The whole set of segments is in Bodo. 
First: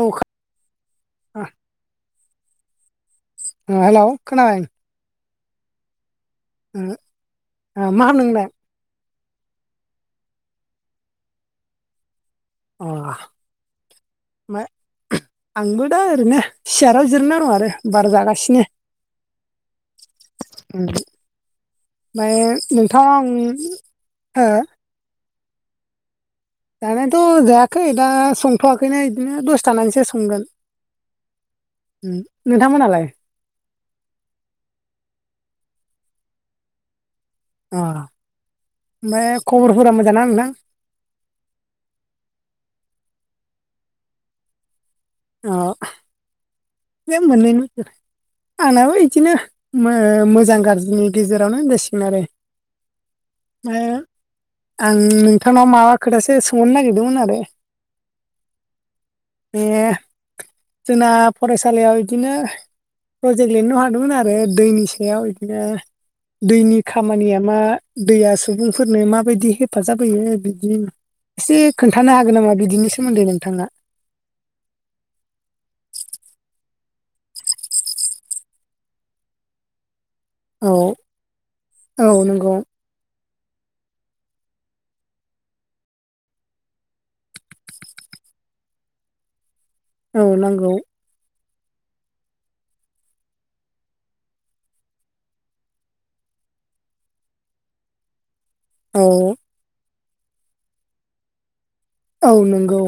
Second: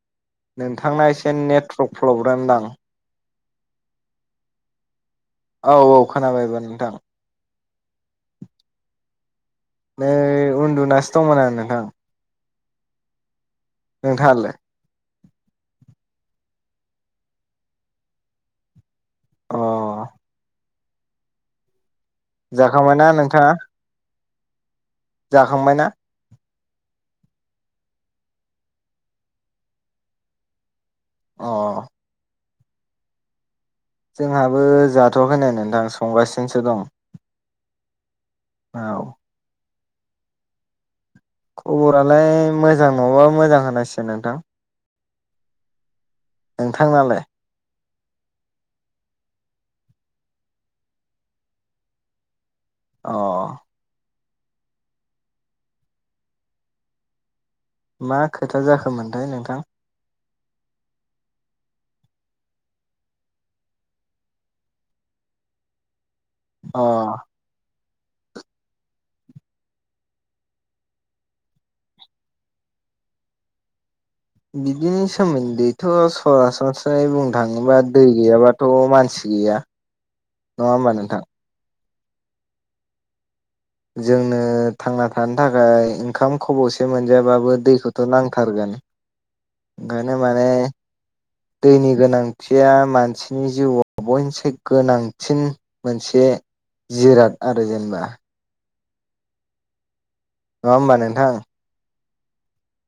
औ खो नोंथांना एसे नेटवर्क प्रब्लेम दां हेल' खोनाबाय औ-औ खोनाबाय एबार ओ मा होन नोंलाय नै उन्दुनासो दंमोन आरो नोंथां अ नोंथाङालाय ओम आंबो दा ओरैनो सियाराव जिरायना दं आरो बार जागासिनो अ ओमफ्राय नोंथाङा आं हो जाखांबायना जानायाथ' जायाखै दा संथ'वाखैनो बिदिनो दसथानानैसो संगोन अ उम नोंथांमोनालाय जोंहाबो जाथ'वाखै नाय नोंथां संगासिनोसो दं अ औ ओमफ्राय खबरफोरा मोजां ना नोंथां खबरालाय मोजां नङाबा मोजां होनांसिगोन नोंथां अ नोंथांनालाय [unintelligible] मोननै आंनाबो बिदिनो मोजां गाज्रिनि गेजेरावनो होनजासिगोन आरो अ ओमफ्राय आं नोंथांनाव माबा खोथासो सोंहरनो नागिरदोंमोन आरो मा खोथा जाखोमोनथाय नोंथां बे जोंना फरायसालियाव बिदिनो प्रजेक्ट लिरनो हरदोंमोन आरो दैनि सायाव बिदिनो दैनि अ खामानिया मा दैया सुबुंफोरनो माबायदि हेफाजाब होयो बिदि एसे खोन्थानो हागोन नामा बिदिनि सोमोन्दै नोंथाङा बिदिनि सोमोन्दैथ' सरासनस्रायै बुंनो थाङोबा दै गैयाबाथ' मानसि गैया नङा होमबा नोंथां औ-औ नंगौ जोंनो थांना थानो थाखाय ओंखाम खब'से मोनजायाबाबो दैखौथ' नांथारगोन ओंखायनो औ माने नांगौ दैनि गोनांथिया मानसिनि जिउआव बयनिसाय गोनांसिन मोनसे जिराद आरो जेनेबा औ नङा होमबा नोंथां औ नोंगौ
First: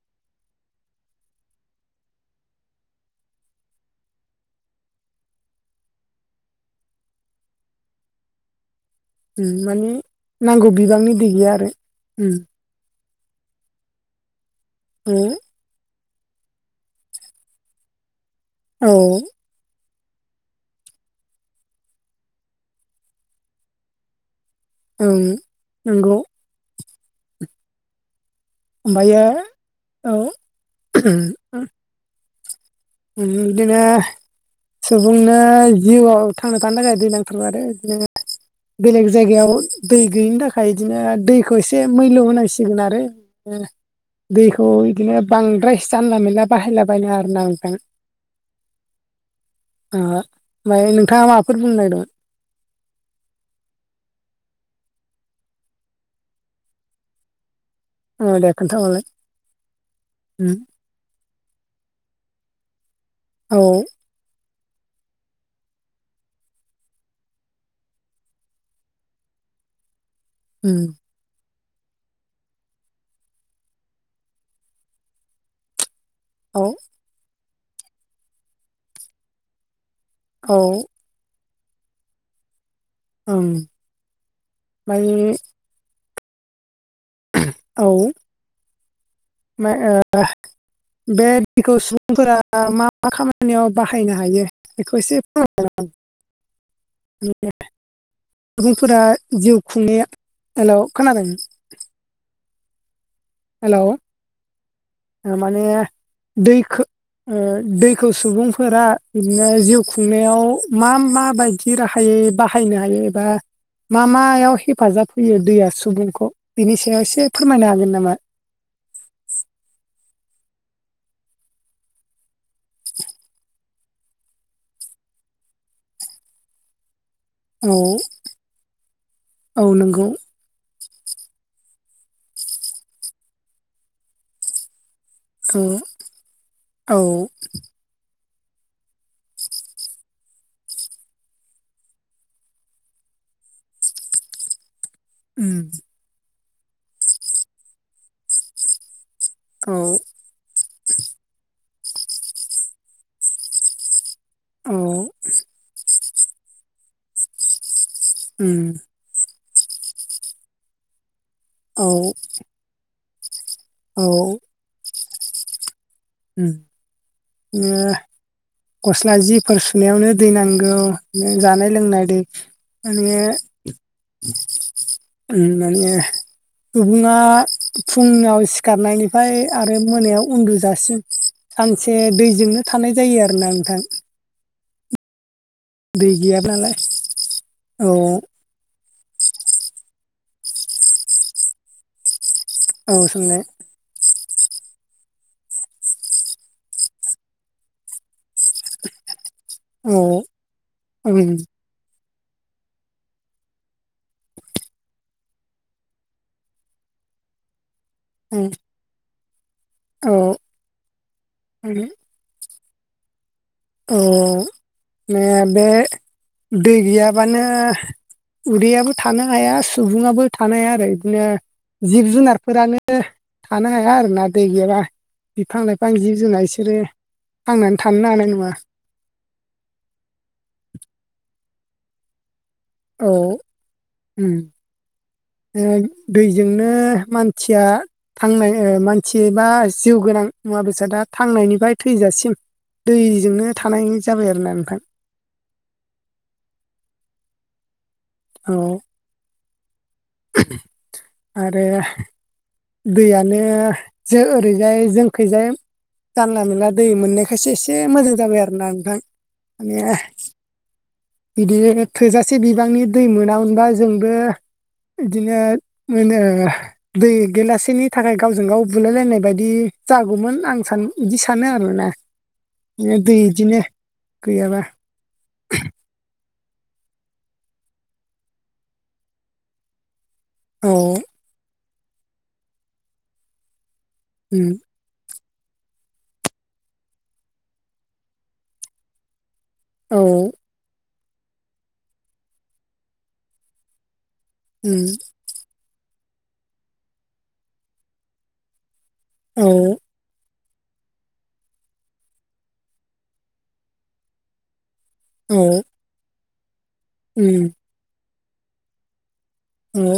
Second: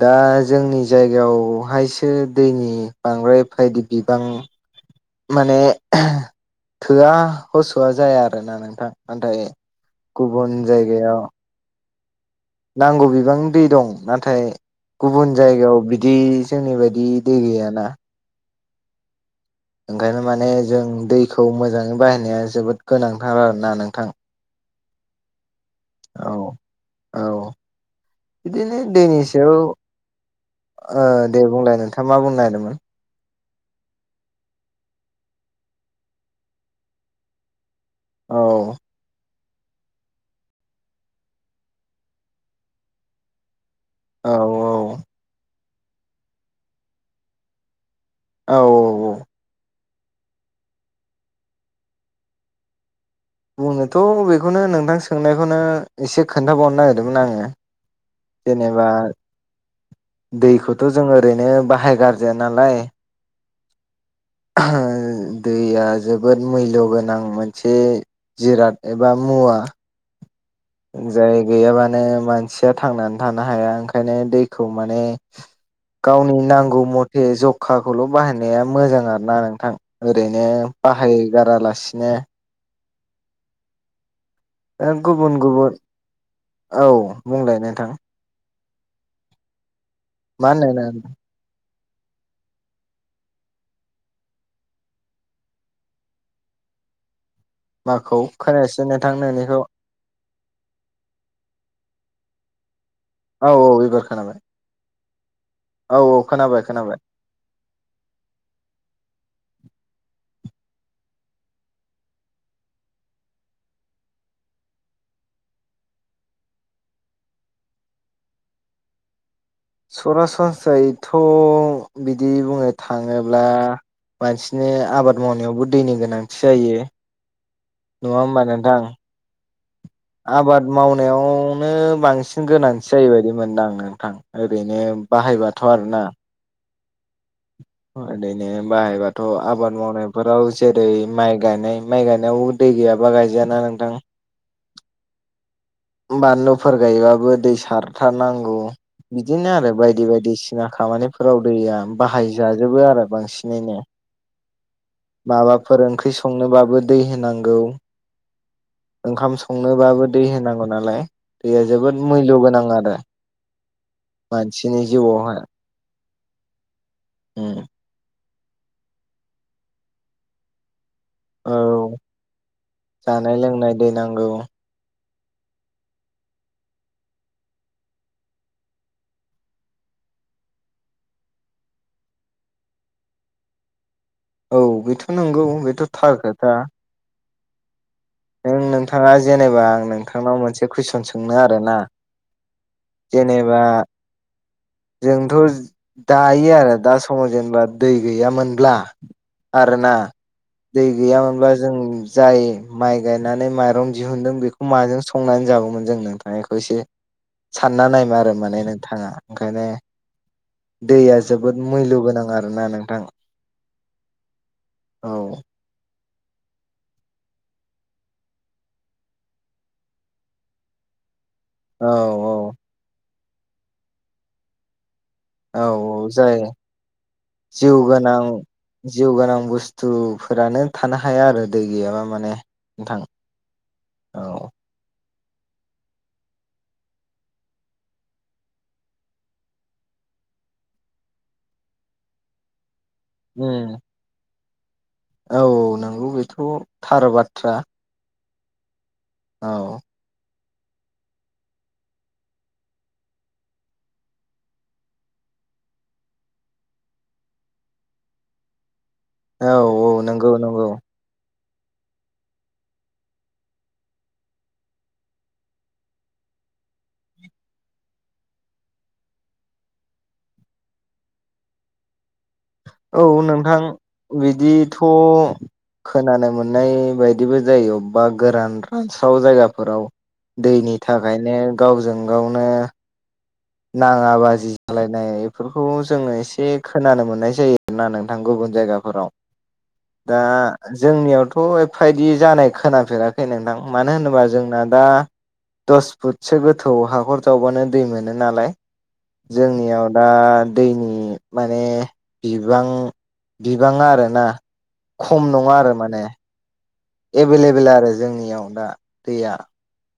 दा जोंनि जायगायावहायसो दैनि बांद्राय बायदि बिबां माने थोआ होस'आ जाया आरोना नोंथां नाथाय माने गुबुन नांगौ बिबांनि जायगायाव दै गैया ओम नांगौ बिबांनि दै दं नाथाय औ गुबुन जायगायाव बिदि जोंनि बायदि दै गैयाना औ ओंखायनो माने जों दैखौ मोजाङै बाहायनाया जोबोद गोनांथार आरोना नोंथां ओं नंगौ औ-औ बिदिनो दैनि ओमफ्रायो औ सायाव दे बुंलाय नोंथाङा मा बुंनो नागिरदोंमोन ओम बिदिनो सुबुंनो जिउआव थांना थानो थाखाय दै नांथारगौ आरो बिदिनो औ बेलेग जायगायाव दै गैयिनि थाखाय बिदिनो दैखौ एसे मैलु होनांसिगोन आरो ओ औ दैखौ बिदिनो बांद्राय जानला मोनला बाहायलाबायनो आरो ना नोंथां औ औ ओमफ्राय नोंथांङा माफोर बुंनायदोंं बुंनोथ' बेखौनो नोंथां सोंनायखौनो एसे खोन्थाबावनो नागिरदोंमोन आंङो औ दे जेनेबा खोन्थाहरलाय उम दैखौ थ' जों ओरैनो बाहाय गारजाया नालाय औ [unintelligible] दैया जोबोद मुल्य गोनां मोनसे जिराद एबा मुवा उम जाय गैयाबानो मानसिया थांनानै थानो हाया ओंखायनो दैखौ माने गावनि औ नांगौ मथे जखाखौल' बाहायनाया मोजां आरोना नोंथां ओरैनो औ बाहायगारा लासिनो ओम दा गुबुन गुबुन औ बुंलाय नोंथां मा ओ मा होनदों नों बे दैखौ सुबुंफोरा मा मा खामानियाव बाहायनो हायो बेखौ एसे फोरमाय [unintelligible] [unintelligible] माखौ खोनायासै सुबुंफोरा नोंथां जिउ नोंनिखौ खुंनायलायाव हेलौ खोनादों औ-औ हेल' एबार खोनाबाय माने औ औ खोनाबाय दैखो खोनाबाय दैखौ सुबुंफोरा बिदिनो जिउ खुंनायाव मा मा बायदि जि राहायै बाहायनो हायो एबा मा मायाव हेफाजाब होयो दैया सुबुंखौ बेनि सायाव एसे फोरमायनो हागोन नामा सरासनस्रायैथ' बिदि बुंनो थांङोब्ला मानसिनि आबाद मावनायावबो दैनि गोनांथि जायो औ नंङा होमबा नोंथां औ नोंगौ आबाद मावनायावनो बांसिन गोनांथि जायो बायदि मोनदां नोंथां ओरैनो बाहायबाथ' आरो ना औ ओरैनो बाहायबाथ' आबाद मावनायफोराव जेरै माइ गायनाय माइ गायनायाव दै गैयाबा गायजायाना नोंथां उम बानलुफोर गायबाबो दै सारथारनांगौ बिदिनो आरो औ बायदि बायदि सिना खामानिफोराव दैया बाहाय जाजोबो आरो बांसिनैनो औ माबाफोर ओंख्रि संनोबाबो दै होनांगौ उम ओंखाम संनोबाबो दै होनांगौ नालाय दैया औ जोबोद मुल्य गोनां आरो औ मानसिनि जिउआवहाय उम बि गस्ला जिफोर सुनायावनो दै नांगौ औ जानाय लोंनाय दै माने जानाय लोंनाय दै नांगौ [inaudible] उम माने सुबुङा फुुङाव सिखार नायनिफ्राय आरो मोनायाव उन्दुजासिम सानसे दैजोंनो थानाय जायो आरोना नोंथां। औ बेथ' नोंगौ बे दै गैया नालाय औ। ओं नोंथाङा जेनेबा आं नोंथांनाव मोनसे कुइसन सोंनो आरोना। [inaudible] जेनेबा जोंथ' दायो आरो दा समाव जेनेबा दै गैयामोनब्ला आरोना औ दै ओं गैयामोनबा जों जाय माइ गायनानै माइरं दिहुनदों बेखौ माजों संनानै जागौमोन जों नोंथां इखौ एसे सानना नायबा आरो ओं माने नोंथाङा ओंखायनो औ दैया जोबोद मैल' गोनां आरो ना नोंथां। औ औ मे बे दै गैयाबानो उदैयाबो थानो हाया सुबुङाबो थानो हाया आरो इदिनो औ जिब औ जुनारफोरानो थानो हाया आरोना दै गैयाबा। औ बिफां लाइफां औ जिब जाय जुनार इसोरो जिउ थांनानै थानो गोनां हानाय नङा। जिउ गोनां बुस्थुफोरानो थानो हाया आरो दै गैयाबा माने। नोंथां औ उम। औ ओ दैजोंनो मानथिया थांनाय ओ मानसि बा जिउ गोनां मुवा बेसादा थांनायनिफाय थैजासिम दैजोंनो उम थानाय जाबाय आरोना ओमफाय। औ नोंगौ बेथ' थार बाथ्रा। औ। औ। आरो दैयानो जो ओरैजाय जोंखैजाय जानला मोनला दै मोननायखायसो एसे मोजां जाबाय आरोना नोंथां। औ औ माने नोंगौ नंगौ। बिदि थोजासे बिबांनि दै मोनामोनबा जोंबो इदिनो मोन ओ दै गेलासेनि थाखाय गावजों गाव बुलायलायनाय बायदि जागौमोन आं सान इदि सानो आरोना। औ दै बिदिनो नोंथां गैयाबा बिदिथ' खोनानो मोननाय बायदिबो जायो अबबा गोरान रानस्राव जायगाफोराव औ दैनि थाखायनो गावजों गावनो नाङा उम बाजि नांलायनाय बेफोरखौ जोङो एसे खोनानो मोननाय जायो आरोना नोंथां गुबुन जायगाफोराव। औ दा जोंनियावथ' एफा इदि जानाय खोनाफेराखै नोंथां। मानो होनोबा जोंना दा उम दस फुटसो गोथौ हाखर जावबानो दै मोन नो नालाय औ जोंनियाव दा दैनि माने बिबां बिबाङा आरोना खम औ नङा आरो माने। एभे उम लेबेल आरो जोंनियाव दा दैया। ओ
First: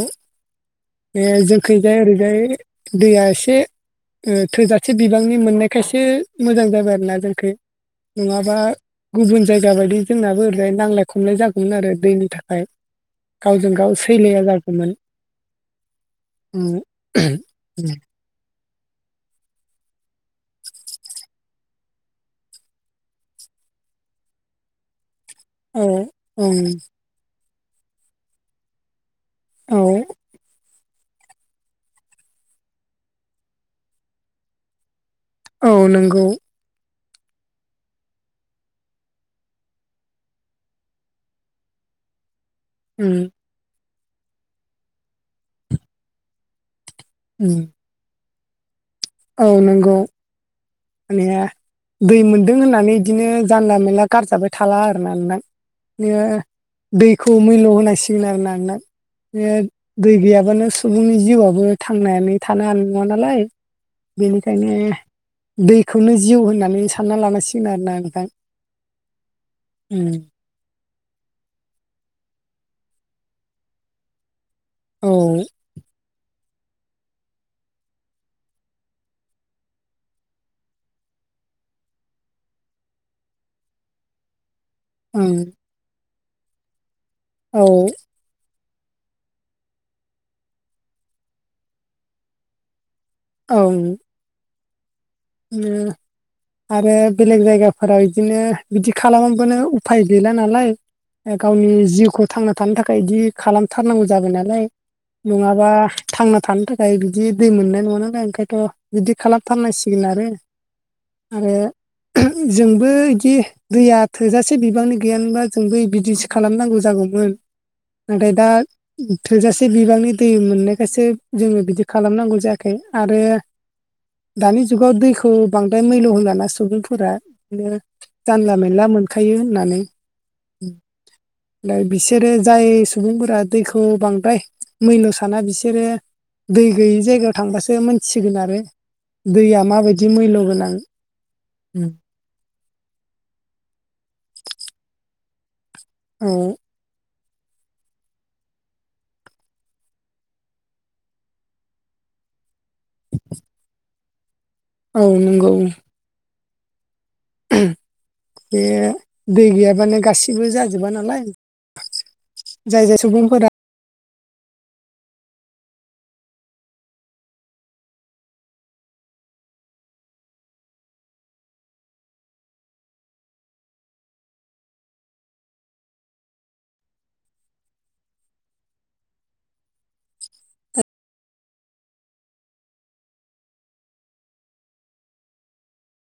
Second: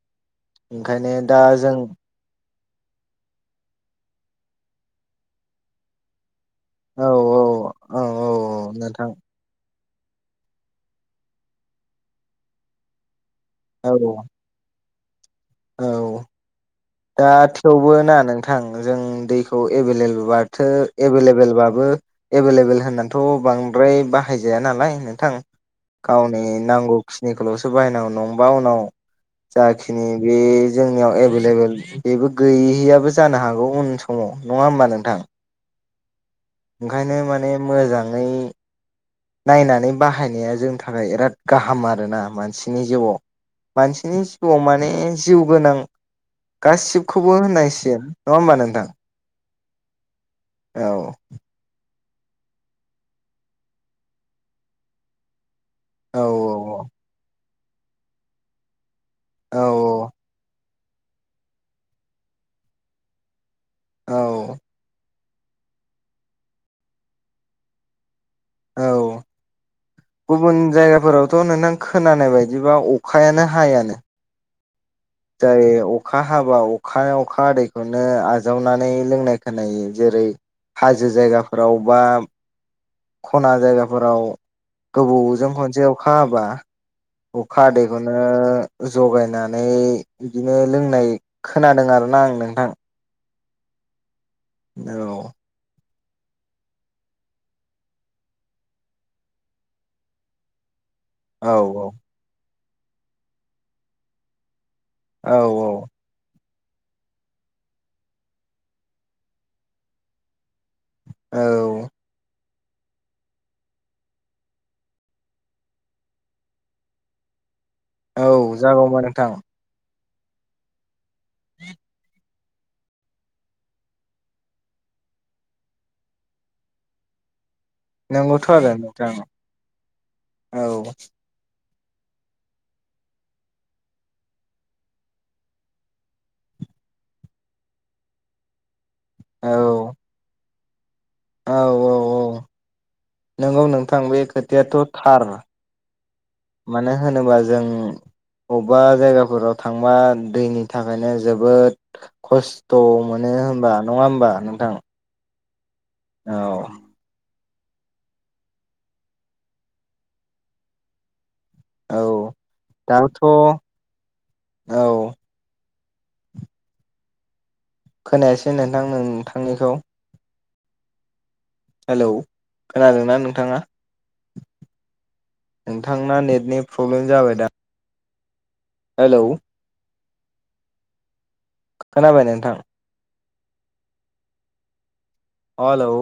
ओंखायनो ए दा जों जोंखैजाय ओरै फाय दैया एसे ओ थोजासे बिबांनि मोननायखायसो मोजां जा दों औ आरो जोंखै औ औ नङाबा नोंथां गुबुन जायगा बायदि जोंनाबो ओरैजाय नांज्लाय खमलाय जागौमोन आरो दैनि थाखाय गावजों गाव औ सैलाया जागौमोन। औ। उम दा थेवबो ना नों थां जों दैखौ एबेलेल बाथो एभेले बेलबाबो एभेल लेबेल होननानैथ' बांद्राय बाहायजाया नालाय नोंथां औ गावनि ओं नांगौखिनिखौल'सो बाहायनांगौ नङाबा उनाव औ जाखिनि बे जोंनियाव एभेल लेबेल बेबो गैहैयाबो जानो हागौ उन समाव नङा होमबा नोंथां औ नोंगौ ओंखायनो माने मोजाङै नायनानै बाहायनाया जोंनि थाखाय बिराद गाहाम आरोना मानसिनि उम जिउआव मानसिनि जिउआव माने जिउ गोनां गासिबखौबो उम होननायसिन नङा होबमा नोंथां औ नंगौ औ माने दै मोनदों होननानै बिदिनो जानला मोनानला गारजाबाय थाला आरो ना नोंथां औ बिदिनो दैखौ मैल्य होनांसिगोन आरो ना नों बे औ दै गैयाबानो सुबुंनि जिउआबो थांनानै थानो हानाय नङा नालाय औ बेनिखायनो दैखौनो जिउ होननानै सानना लानांसिगोन आरोना नोंथां औ उम गुबुन जायगाफोरावथ' नोंथां खोनानाय बायदिबा अखायानो हायानो औ अखा हाबा अखा अखा आदैखौनो आजावनानै लोंनाय खोनायो जेरै हाजो जायगाफोराव बा खना जायगाफोराव ओं गोबावजों खनसे अखा हाबा औ अखा हादैखौनो ओ जगायनानै इदिनो लोंनाय खोनादों आरोना आं नोंथां औ औ नो आरो बेलेग जायगाफोराव बिदिनो बिदि खालामबानो उफाय गैला नालाय औ गावनि जिउखौ थांना थानो थाखाय बिदि खालामथारनांगौ जाबाय नालाय औ नङाबा थांना थानो थाखाय बिदि दै मोननाय नङा नालाय ओंखायथ' बिदि खालामथारनांसि गोन आरो आरो औ जोंबो बिदि दैया थोजासे बिबांनि गैयानोबा जों बै बिदिसो खालामनांगौ जागौमोन नाथाय दा औ जागौमोन नोंथां थोजासे बिबांनि दै मोननायखायसो जोङो बिदि खालामनांगौ जा खाय आरो दानि जुगाव दैखौ बांद्राय मैल' होोलाना सुबुंफोरा बिदिनो नंगौथ' जानला आरो मेनला नोंथां मोनखायो होननानै औ औ दय बिसोरो जाय सुबुंफोरा दैखौ बांद्राय मैल' साना बिसोरो दै गैयि जायगायाव थांबासो मोनथिगोन आरो दैया माबायदि मैल्ल गोनां औ-औ-औ नंगौ नोंथां बे खोथायाथ' थार औ मानो होनोबा जों बबेबा जायगाफोराव थांबा दैनि थाखायनो जोबोद खस्थ' मोनो होमबा नङा होमबा नोंथां औ नंगौ औ बे दै गैयाबानो गासिबो जाजोबा नालाय औ जाय जाय दथ' सुबुंफोरा औ खोनायासै नोंथां नोंथांनिखौ हेलौ खोनादोंना नोंथाङा नोंथांना नेटनि प्रब्लेम जाबाय दां हेलौ खोनाबाय नोंथां अलौ